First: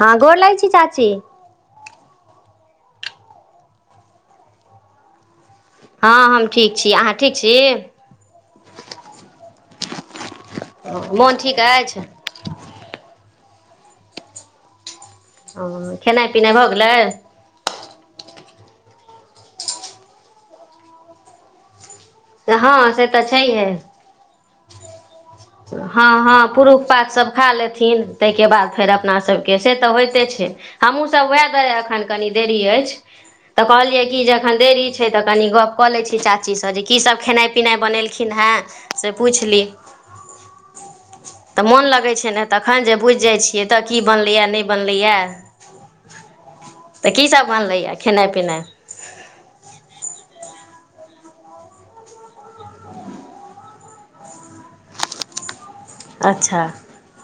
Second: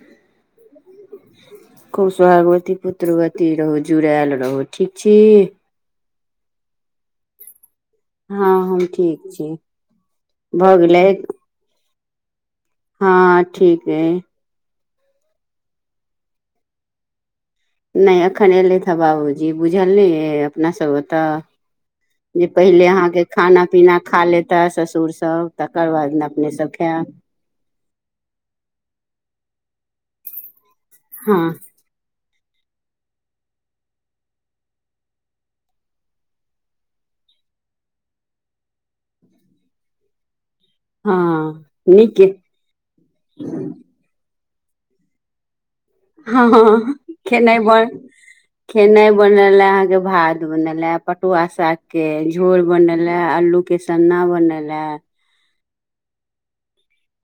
हँ गोर लगै छी चाची। खूब सहागवती पुत्रवती रहू जुड़ायल रहू। ठीक छी? हँ हम ठीक छी। अहाँ ठीक छी? हँ हम ठीक छी। भऽ गेलै मोन ठीक अछि हँ ठीक अय। ह खेनाइ पिनाइ भऽ गेलै? नहि एखन एयलैथि हे बाबूजी बुझल नेे अपनासभ ओ तऽ। जे पहिले हँ से तऽ अहाँके खाना छैहे पीना खा लेत सास-ससुर हँ हँ पुरुष पात सभ खा लेथिन ताहिके बाद फेर अपनासभके। से तऽ होइते छै। हमूँ सब हँ वेह द्वारे अखन कनि। देरी अछि तऽ कहलियै कि जे एखन देरी छै तऽ कनि गप कऽ लै छी चाचीसँ। जे कीसभ खेनाइ पिनाइ बनेलखिन हेँ? से पुछि ली? हँ तऽ मोन लगै नीक छै ने तखन जे बुझि जाइ छियै तऽ की बनलै नहि? बनलैए ह- तऽ कीसभ खेनाइ बन बनलैए खेनाइ पिनाइ खेनाइ- बनले अहाँ के भाद। बनेलए पटुआ सागके झोर बन लए अलूके चना बन लए। अच्छा। [unintelligible]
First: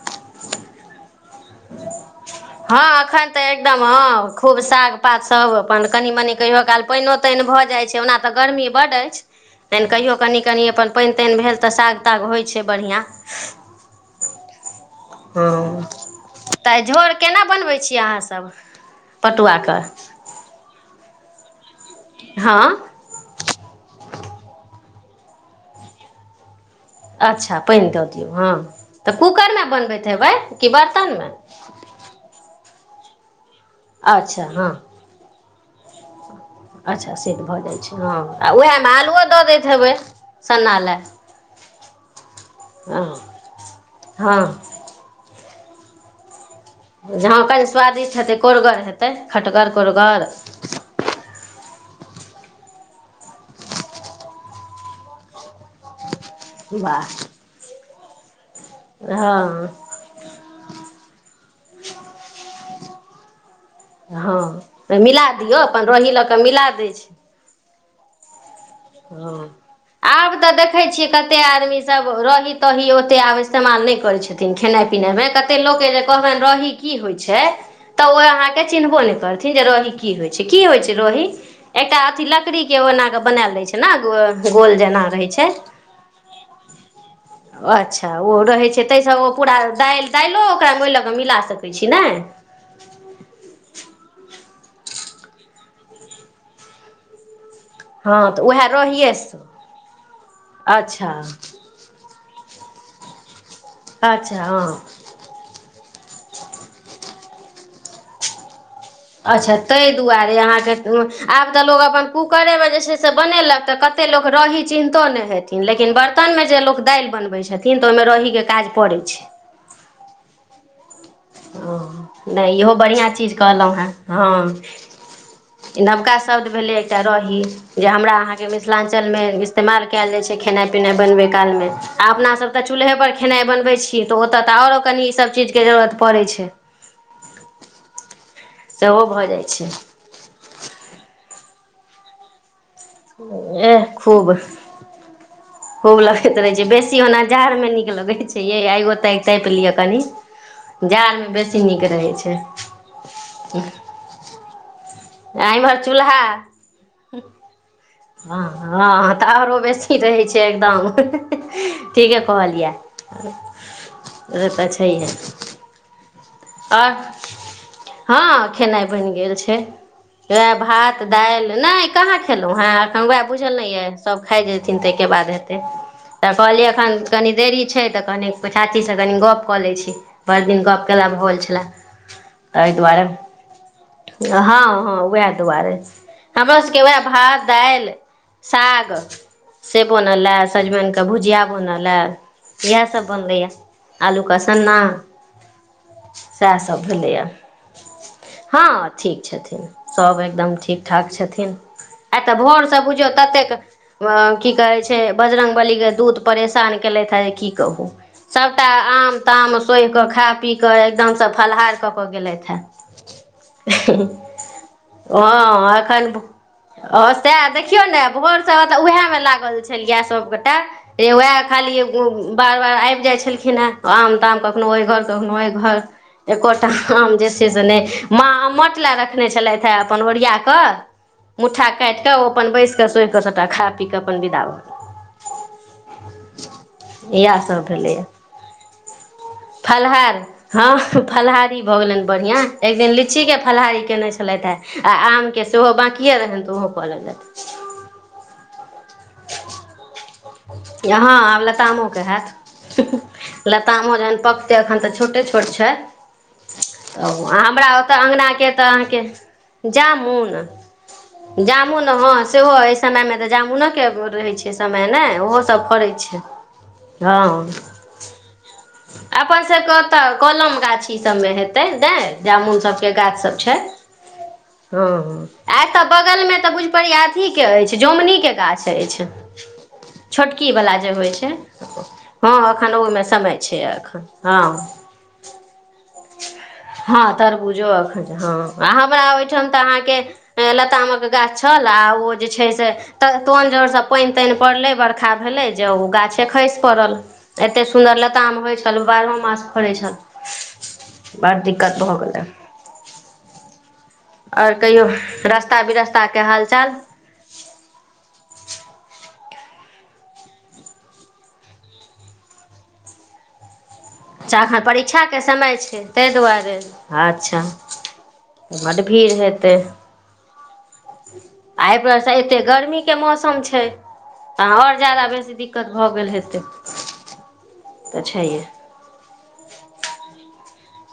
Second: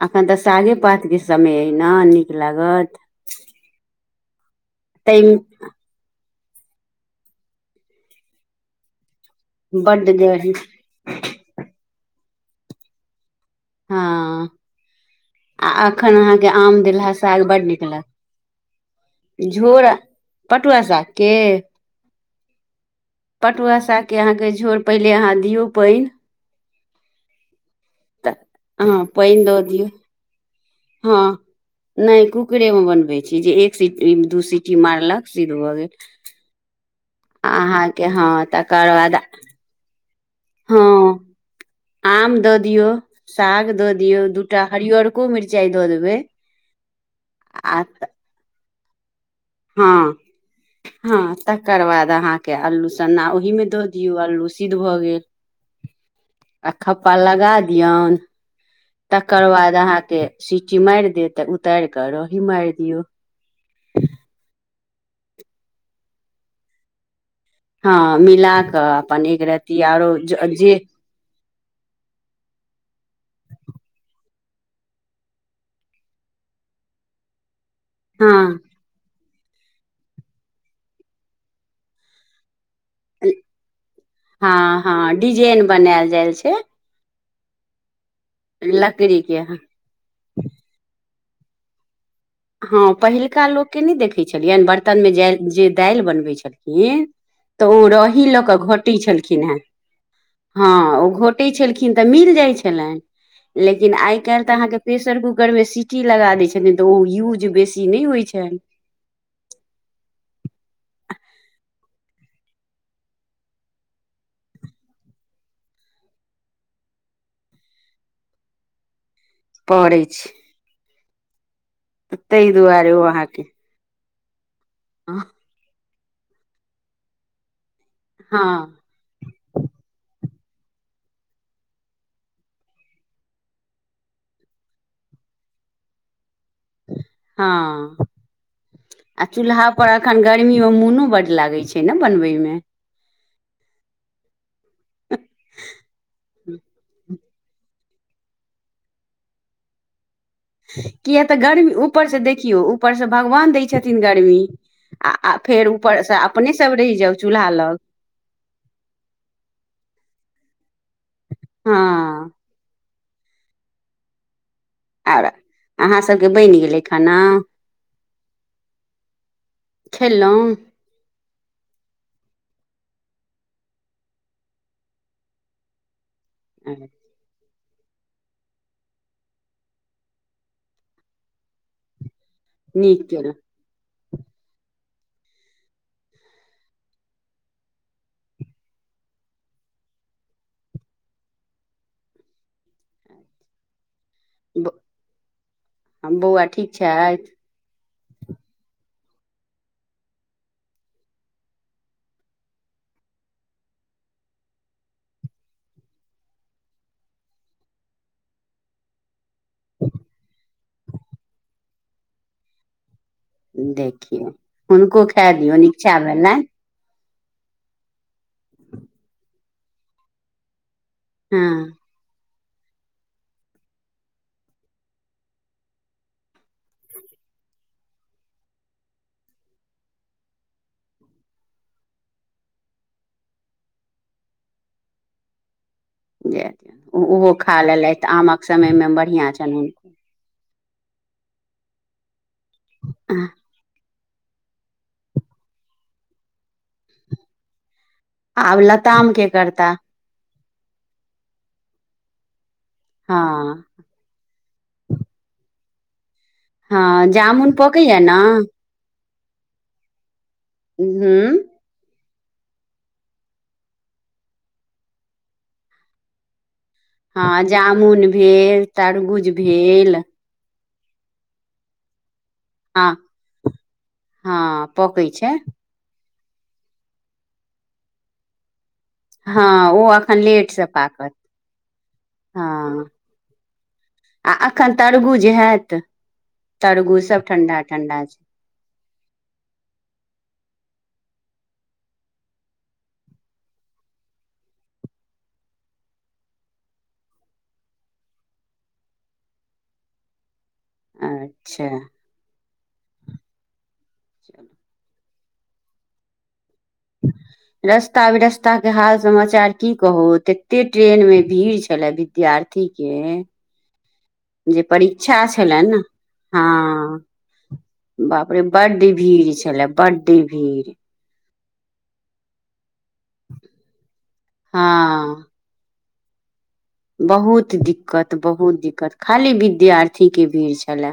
अखन तऽ सागे पात के। समय अना नीक लागत। हँ एखन तऽ [unintelligible] एकदम हँ खूब साग पात सब ताहिमे अपन कनि मनी कहियो काल पानिओ तानि भऽ जाइ छै ओना तऽ गर्मी बड अछि। तनि बड्ड कहियो जे कनि कनि अपन पानि -तानि भेल तऽ साग। कुत्ताके होइ छै बढ़िआँ। [unintelligible] हँ। [unintelligible] हँ आ अखन अहाँके [unintelligible] आम तऽ देलहा झोर केना साग बड्ड बनबै नीक छीियै लागत अहाँसभ -पटुआके। क आसा के। [unintelligible] हँ। [unintelligible] पटुआ सागके अहाँके झोर पहिले अहाँ दियौ पानि। अच्छा। पाइन द तऽ दियो हँ तब पानि कूकर दऽ में दियौ बनबैत हेवेन की स्तन हँ में। [unintelligible] ची जे एक। एक सीटी दू सीटी मारलक सीध भ गेल- अच्छा सिद्ध भऽ जाइ छै अहाँके हँ आ तकर उएहमे बाद। आलुओ दऽ दैत हेबै सन्ना हँ लए आम दऽ दियऔ हँ साग दऽ दियऔ हँ दूटा हरिरको मिर्चा। च द देबै। [unintelligible] झा कनि आ स्वादिष्ट हेतै कोरगर हेतै। तऽ। हँ -हँ तकर बाद। अहाँके अल्लू सन्ना ओहिमे दऽ दियौ अलू सिद्ध भऽ गेल। [unintelligible] आ वाह खप्पा लगा दियन। [inaudible] तकर हँ बाद अहाँके सिटी मारि दे तऽ उतारि कऽ रही मारि दियौ। [unintelligible] तऽ मिला दियौ अपन रहोही लऽ कऽ मिला दै छै। [unintelligible] हँ मिलाक। [unintelligible] तऽ अपन एक हँ रत्ती आरो आब तऽ -जे। देखै छियै कतेक आदमीसभ रही -तही ओतेक आब इस्तेमाल नहि करैत छथिन खेनाइ पिनाइमे कतेक लोक जे कहबनि रही की होइत छै। तऽ ओ हँ अहाँके चिन्हबो नहि करत। जे रहोही की होइ छै की होइ छै रहही एकटा अथी लकड़ी। के एना कऽ बनाल ले छै। ने गोल हँ, जेना हँ, डिजाइन बनायल जाइ छै। ओ अच्छ अच्छ ओ रहै छै ताहिसँ लकड़ी ओ के पूरा दालि दालि ओकरा होईलक मिला सकै छी नहि। हँ पहिलका लोकके नहि देखैत छलै। बर्तन मे जे -दालि बनबै छलखिन। तऽ ओ रही हँ तऽ लऽ कऽ उएह घोटै रहिएसँ छलखिन हेँ -हँ ओ अच्छा घोटैत छलखिन तऽ मिल। जाइ छलनि। [unintelligible] लेकिन आइ अच्छा काल् तऽ हँ अहाँके प्रेसर कूकर मे सीटी लगा देय छथिन, तऽ ओ यूज बेसी नहि होइ छनि। अच्छा ताहि दुआरे ककरे मे जे छै से बनेलक तऽ कते लोक रही चिन्हतो नहि हेथिन, लेकिन बर्तनमे जे लोक दालि बनबै छथिन तऽ ओहिमे रहीक के काज पड़ै छै। पढ़ै छी। हाँ, नहि इहो बढ़िआँ चीज कहलहुँ हेँ। हँ। आ नबका शब्द भेलै एकटा रही जे हमरा अहाँ के हँ मिथिलां्चल मे इस्तेमाल कयल जाय छै। खेनाइ पिनाइ बनबै काल मे, आ अपनासभ तऽ चूल्हे पर खेनाइ बनबै छी तऽ ओतऽ तऽ आरो कनि ई सब चीजके जरूरत पड़ै छै। हँ। सेहो भऽ आ जाइ चूल्हा छै पर एखन गर्मी मे मुनू बढ़ लागै छै ने बनबै मे एह, खूब खूब लगैत रहै छै, जे बेसी होना जाड़ मे नीक लगै छै, ये आगो तगि तपि लिअ कनि कए जाड़मे तऽ बेसी गर्मी नीक रहै ऊपरसँ छै देखियौ, ऊपरसँ भगवान दै छथिन गर्मी। आ फेर एम्हर चूल्हा ऊपरसँ अपने सब रहि जाउ चूल्हा लग हँ, हँ, तऽ आरो बेसी रहै छै एकदम ठीके हँ कहलियै रत छै आर अहाँ सभके बनि गेलै और, खाना हाँ, खेना बन गेल छै, खेलहुँ भात, दाल, नई कहा हेलो हँ तखन उएह बुझल नहि यऽ सभ खाइ जयथिन ताहिके बाद हेतै तऽ कहलियै एखन कनि देरी छै छै तऽ कनि चाचीसँ कनी गप्प कऽ लै छी, बरि दिन गप्प कयला भऽ छलए। आइ दुआारे नीक केलहुँ हँ, हँ, उएह दुआरे, हमरो सबके उएह भात दाइल, साग से बनल हए, सजमनि के भुजिया बनल हए इएह सभ बनलैए आलू के सन्ना बौआ सएह ठीक सभ छथि भेलैए हँ, ठीक छथिन, सभ एकदम ठीक ठाक छथिन। आइ तऽ भोरसँ बुझियौ ततेक की कहै छै बजरंगबली के दूध परेशान केलथि हँ जे की कहू, सबटा आम त मे सोहि के खाय पी के एकदम से फलाहार कऽ कऽ गेलथ हेँ देखियौ, हुनको खा दियौ इचछ भेलला ह, सएह देखियौ ने भोर सभ मलऽ उएहमे लागल छलै सभगोटाए। हे वएह हँ खाली बार बार आबि जाइ छलखिन हेँ, आम ताम कखनहु ओहि घर, कखनहु ओहि घर, एकोटा आम जे छै से नहि मा मट लए रखने छलथि हेँ अपन ओरिया कऽ मुट्ठा काटििकऽ ओ अपन बैसिकऽ सोहि कऽ सभटा खा पीक कऽ अपन बिदााब ओहो खा लेलथि आमक समय मे बढ़िआ फलहार हँ, फलाहारी भऽ गेलनि बढ़िआँ। एक दिन लीची के फलाहारी केने छै छलथे, आ आमके सेहो बकिए रहनि तऽ ओहो प लग जा आब ल ताम के करता यहाँ आब लाता मोके है हँ लताामोजन पक ते एखन तऽ छोटे छोट छए। हँ जामुन हमरा ओतय पकैया ने अंगना के तऽ अहाँके जामुन हूँ जामुन हाँ सेहो एहि समय मे तऽ जामुनो के रहे छै समय न। ओहो सभ फड़ै छै। हँ, जामुन भेल, तरबूज भेल। की सबमे हेतै देर जामुन सब हँ के गाछ सब छै, हँ पकै हाँ, छै आ तब बगल मे तऽ बुझपर अथी के अछि जोमुनी के गाछ सही छै। हँ ओ एखन छोटकी लेटसँ बालाजे होई पाकत छै, हाँ, हँ ओखानावो मे समय छै, आ हँ, एखन तरबूज हैत तरबूज हाँ, सब ठंडा तरबूजो अभी, ठंडा छै हाँ, हमरा ओठन तहा के लता मे के गा तलआ, ऊ जे छै से तोन जर पेन तेन पड़लै बड़का सखा भेलै जे ओ गाछे खसि पड़ल, एतेक सुन्दर लता म होइ छल ओ बारहो मास फड़ै छल। बड़ दिक्कत अच्छा भऽ गेलै। आओर कहियो। रास्ता बिरस्ता के हाल चाल। रस्ता बिरास्ता के हाल समाचार की कहू तते ट्रेन मे भीड़ छले विद्यार्थी के। च्छा एखन जे परीक्षाके परीक्षा समय छलनि ने छै ताहि दुआरे हँ अच्छा बाप रे ब्ड बड्ड भीड़ हेतै छले बड्ड भीड़ आ एहिपसँ एे गर्मीके मौसम छै तहन आओर जााद हँ बेसी दिक्कत। भऽ गेल हेतै बहुत त तऽ दिक्कत छैहे बहुत दिक्कत खाली विद्यार्थी के भीड़ छै। खेल।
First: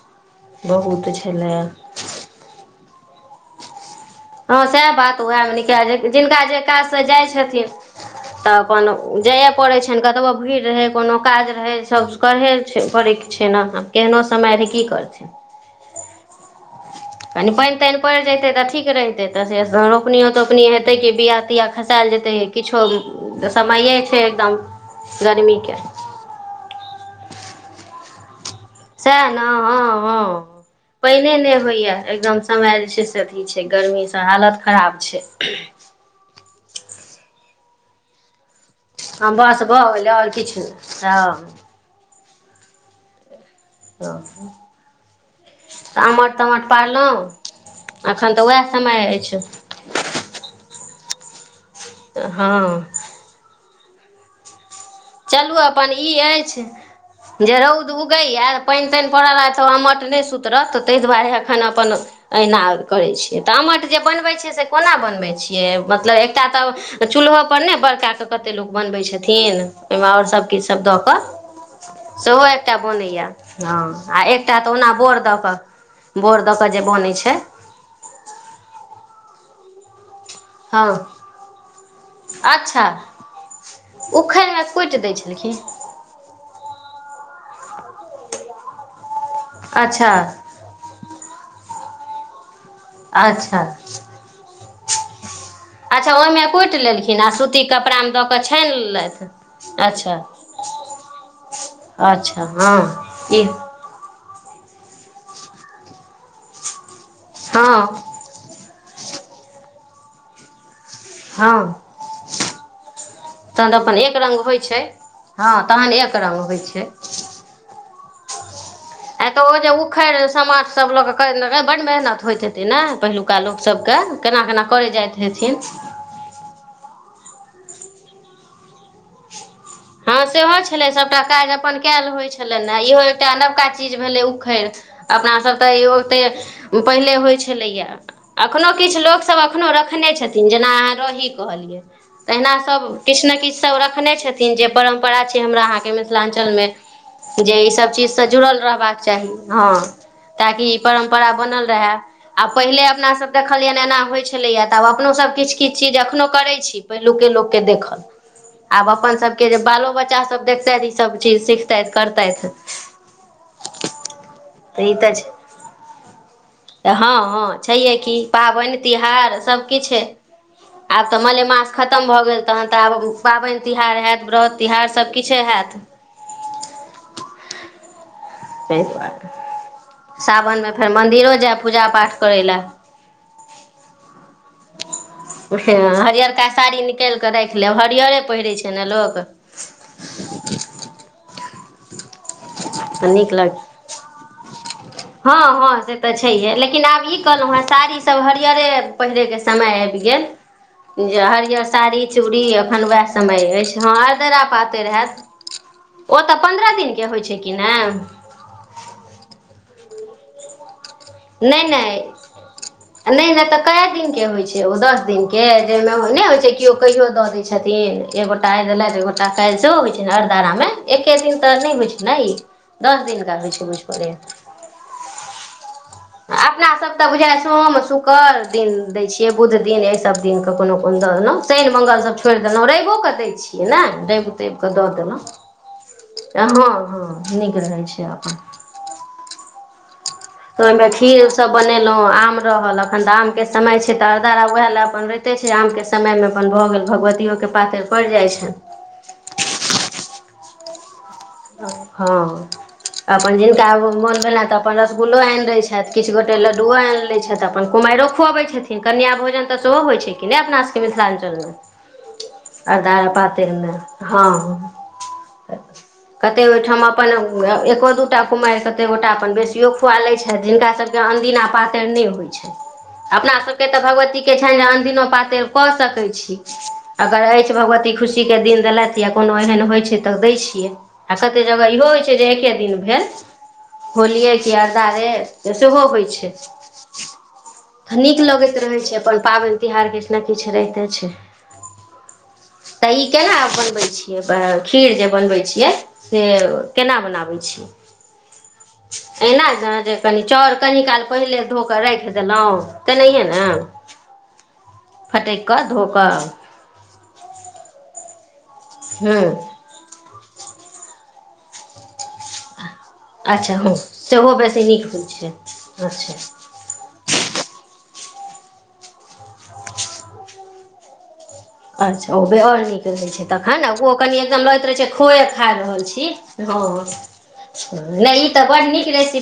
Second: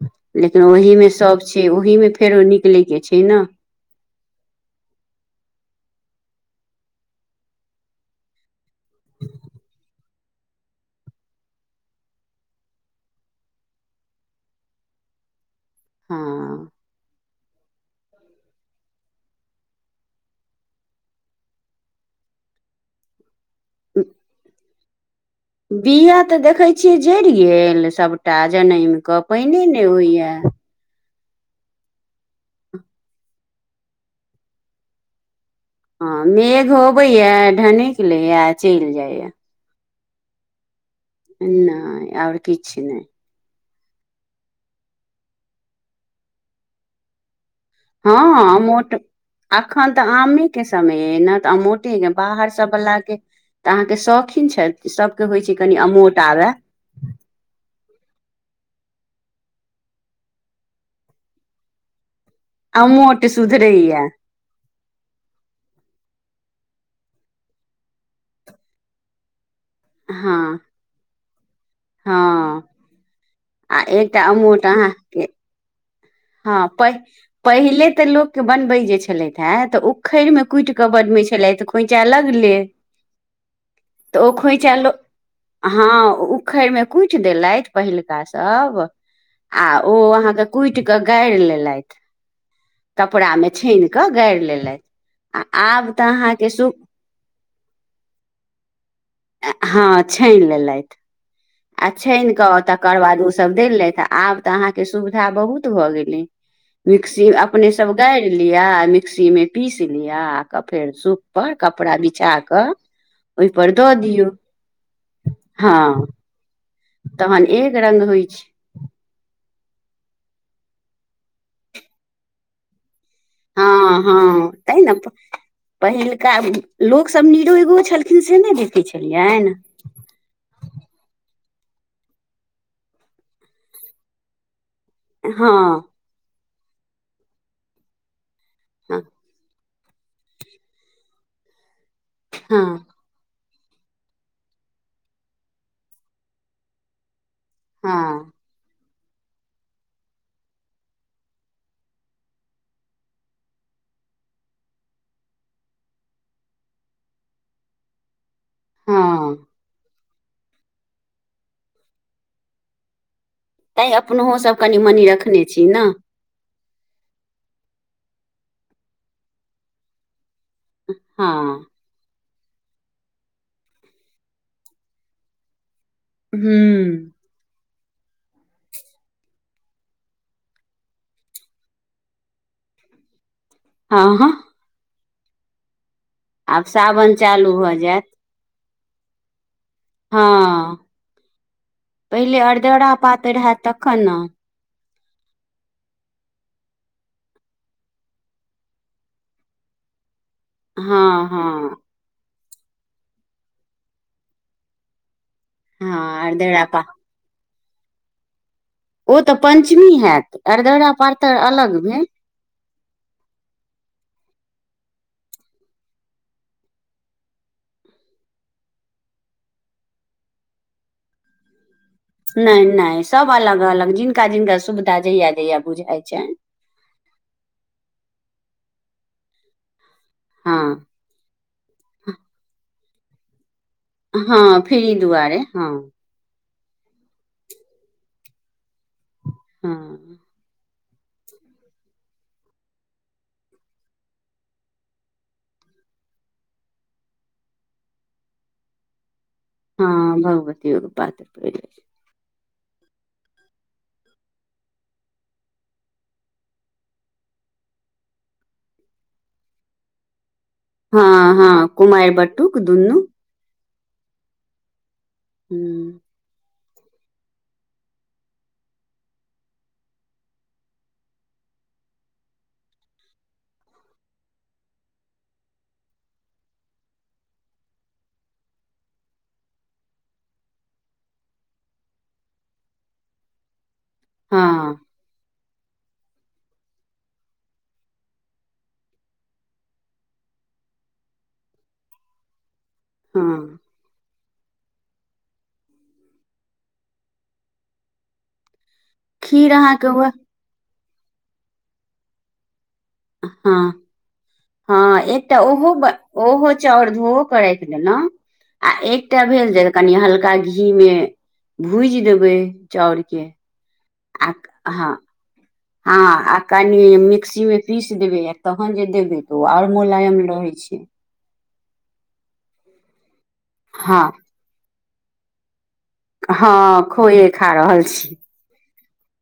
[unintelligible] लेकिन ओहि बहुत में सब छलै छै ओहि में फेरो निकले के छै। खना। [unintelligible] हँ सएह बात उएहमे निकाल -जिनका जे काजसँ जाइत छथिन तऽ। अपन जाइयए पड़ैत छनि। कतबहु भीड़ रहै कोनो काज रहै सभ करहे छै करैके छै ने आ केहनो समय रहै की करथिन। हँ। [unintelligible] कनि पानि- तानि पड़ि जेतै तऽ ठीक रहितै तऽ से रोपनिओ -तोपनी हेतै कि बआ तियाा खसायल जेतै किछो। समये छै एकदम। [unintelligible] गर्मीके बिआा तऽ देखै छियै। जरि गेल सबटा। [unintelligible] जनम कऽ सएह ने पहिने नहि हँ हँ होइया। [unintelligible] पानिए नहि होइए एकदम समय जे छै से अथी छै गर्मीसँ हालत खराब छै। [unintelligible] हँ मेघ होबै हए ढने के ले ह। हँ बस भ खेले। आओर किछु। [unintelligible] न आ। [unintelligible] किछु नहि। [unintelligible] ओ तऽ -आमट -तमट पारलहुँ। एखन तऽ हँ उएह मोट समय अछि -एखन तऽ आमे के समय। [unintelligible] एना अू। [unintelligible] ठीकै बाहर हँ सब लागाक। [unintelligible] तऽ अहाँके शौकीन छथि। [unintelligible] होइ छै चलू कनि अपन ई अमोट आबय अछि जे रौद उगैए पानि। पड़ल रहथि तऽ मट नहि सुतरत तऽ ताहि दुआरे हखन अपन। अहिना करैत अमोट छियै तऽ आमट जे सुधरैया बनबैत छियै से कोना बनबै छियै मतलब। कटा तऽ- चूल्होो पर ने बड़क कऽ कते लोक बनबै छथिन। ओहिमे आओर हँ सभकिछुसभ दऽ कऽ सेहो हँ एकटा बनैए हँ आ एकटा तऽ ओना बोर दऽ कऽ। बोर दऽ कऽ हँ जे प बनै छै पहिले तऽ लोकके बनबै जे छलै। हैँ तऽ ओ उख मे कुटिक हँ बनै छलै तऽ खोचा लगले अच्छा तऽ ओ उखैड़मे खोा कुटि दै छलखिन हँ उखड़ मे कुटि देलथि पहिलका सब आ ओ अच्छा अहाँके कुट गाड़ि लेलथि। [unintelligible] कपड़ामे अच्छा छानि कऽ गाड़ि लेलथि आ आब तऽ -अच्छा ओहिमे अहाँके सु कुटि लेलखिन आ सूती कपड़ामे दऽ- कऽ छान। हँ छानि लेलथि आ छान अच्छा कऽ हँ तकर बाद ई ओसभ देलेलथि आ आब तऽ अहाँके। के सुविधा बहुत भऽ गेलै। मिक्सी अपने हँ सब गारि लिये मिक्सी में पीस लिया क। फेर सूप पर हँ कपड़ा बिछा क ओहि पर। त अपन एक रङ्ग होइ छै हँ तहन एक रङ्ग होइ छै। तहन एक रङंग होइ छै। आ तऽ ओ जे उखड़ि समाज सब लोक बड्ड मेहनत होइत हेतै ने। पहिलुका लोकसभके हँ केना हँ केना तै करय ने जाइत हेथिन। पहिलुका लोकसभ निरोगो छलखिन से नहि बतै छलियनि। हँ सेहो छलै सभटा काज अपन कयल होइत छलनि ने इहो एकटा नवका चीज भेलै उखड़ अपनासभ तऽ हँ यो ते पहिले होइत छलैया। अखनो किछु हँ लोकसभ एखनो देखखने छथिन जेना अहाँ रही कहलियै। तहिना हँ सभ किछु ने किछु सब रखने छथि। जे परम्परा छै हमरा अहाँके मिथिलाञ्चल मे। जे ई सब चीज से हँ जुड़ल रहबाका चाही हँ ताकि ई परम्परा बनल रहए आब पहिले अपनासभ देखलियनि एना होइ छलैए तऽ आब अपनोसभ किछु किछु चीज एखनहु करै छी पहिलुके लोककेँ देखल आब अपन हँ सब बालो बच्चा सब देखतै ई सब चीज सिखतै करताे। तैँ अपनहोसभ कनि मनि रखने छी ने तऽ हँ हँ छैहे कि पाबनि तिहार सबकिछु आब तऽ हँ मलेमास खतम भऽ गेल तहन तऽ आब पाबनि तिहार हयैत व्रत तिोहार सब किछु होयैत। हूं। [unintelligible] ताहि दुआरे सावनमे फेर मन्दिरो जाय पूजा पाठ करय लए। [unintelligible] हँ -हँ। [unintelligible] हँ। [unintelligible] हरियर आब साड़ी सावन निकल के चालू राख भऽ लेब जायत हरियरे पहिरे छै। चैनलोक। हँ। पहिले अरदेौरा तऽ नीक पाते रहए लग तखन ने। हँ -हँ से तऽ छैहे लेकिन आब ई कहलहुँ हेँ साड़ीसभ हरिियरे पहिरैके समय आबि गेल। [unintelligible] जे हँ हरिअर हँ साड़ी चूड़ी। [unintelligible] तखन उएह समय अछि हँ आर दरा पाते रहय। [unintelligible] हँ अर्धरापा। [unintelligible] होइ छै कि नहि। [unintelligible] ओ तऽ पञ्चमी होयत [unintelligible] अरदरा। पातरि नई अलग भेल -नई तऽ क- दिननके होइत छै। जे ओ दस दिे जाहिमे ओ नहि होइ छै केओ कहियो दऽ दै छथिन एगोटा आइ देलथि ए गोटा काल्हि सेहो होइ छै हर दराामे एके दिन तऽ नहि होइ छै। ने ई नहि -नहि दस सब दिनका होइ अलग छै बुझि अलग पड़ैये जिनका जिनका सुविधा जहिया जहिया बुझाइ। छनि अपना सब तऽ बुझाय सोम शुकर। दिन दै छियै बुध दिन। [unintelligible] सब दिन के कोनो हँ कोन दऽ देलहुं शनि मंगल सब छोड़ि देलहुँ रवो। कऽ दै छै। [unintelligible] हँ फर ई दुआरे हँ। [unintelligible] हँ -हँ नीक रहै छै अपन। [unintelligible] हँ। [unintelligible] तऽ ओहिमे खीर सब बनेलहुँ आम रहल एखन तऽ आमके समय छै तऽ अरद आर व ओएह लए अपन रोते छै आमके समयमे अपन भऽ गेल भगवतियोके पातरि पड़ि जाइ छनि। [unintelligible] हँ भगवतीो। [unintelligible] हँ। [unintelligible] अपन जिनका मोन भेलनि तऽ अपन रसगु्लो आनि लैत छथि किछु गोटे लड्डुओ आनि लैत छथि अपन कुमारिओ खुअबैत छथिन कन्य भोजन तऽ सेहो होइत छै। कि नहि अपना सबके छै हँ मिथिलाञ्चलमे हँ कुमारि बटुक [unintelligible] अरदा दुनू पातरिमे। हँ। [unintelligible] हू। [unintelligible] कते ओहिठाम अपन एको दू टा कुमारि कते गोटा अपन बेसियो खुआ लैत छथि जिनका सभके अनदिना पातरि नहि होइ छनि अपना सभके तऽ भगवतीके छनि जे अनदिनो पातरि कऽ सकै छी अगर अछि भगवती खुशीके दिन देलथि या कोनो एहन होइत छै तऽ दै छियै। आ कतेक जगह इहो होइ छै जे एक्के दिन भेल। [unintelligible] होलियै क हँ अरदा रे। [unintelligible] तऽ सेहो होइ छै। [unintelligible] तऽ नीक लगैत रहै छै अपन पाबनि तिहार किछु ने किछु राहिते छै। तऽ ई हँ केना बनबै छी खीर जे बनबै छियै से केना बनाबै छियै। एना खीर जे अहाँके जे उएह कनि चर कनी काल पहिले धोक कऽ राख दे। चनाउ। [unintelligible] हँ- हँ फटकि एकटा कऽ धो ओहो- कऽ ओहो चाउर धोओ करयके लेलहुँ। आ हूँ एकटा भेल जे कनी हल्का। का घी मे भूज देब ब जााउरके अच्छा हँ सेहो बेसी नीक होइ छै हँ अच्छा आ क मिक्सी मे पीस। देबै आ तहन जे देबै तऽ ओ आओर मुलायम रहै छै। अच्छा ओ आओर नीक रहै छै। तखन ने ओ हँ कनि एकदम लैत रहै छै। खोए खा रहल छै। ब हँ खोए खा रहल छी पी।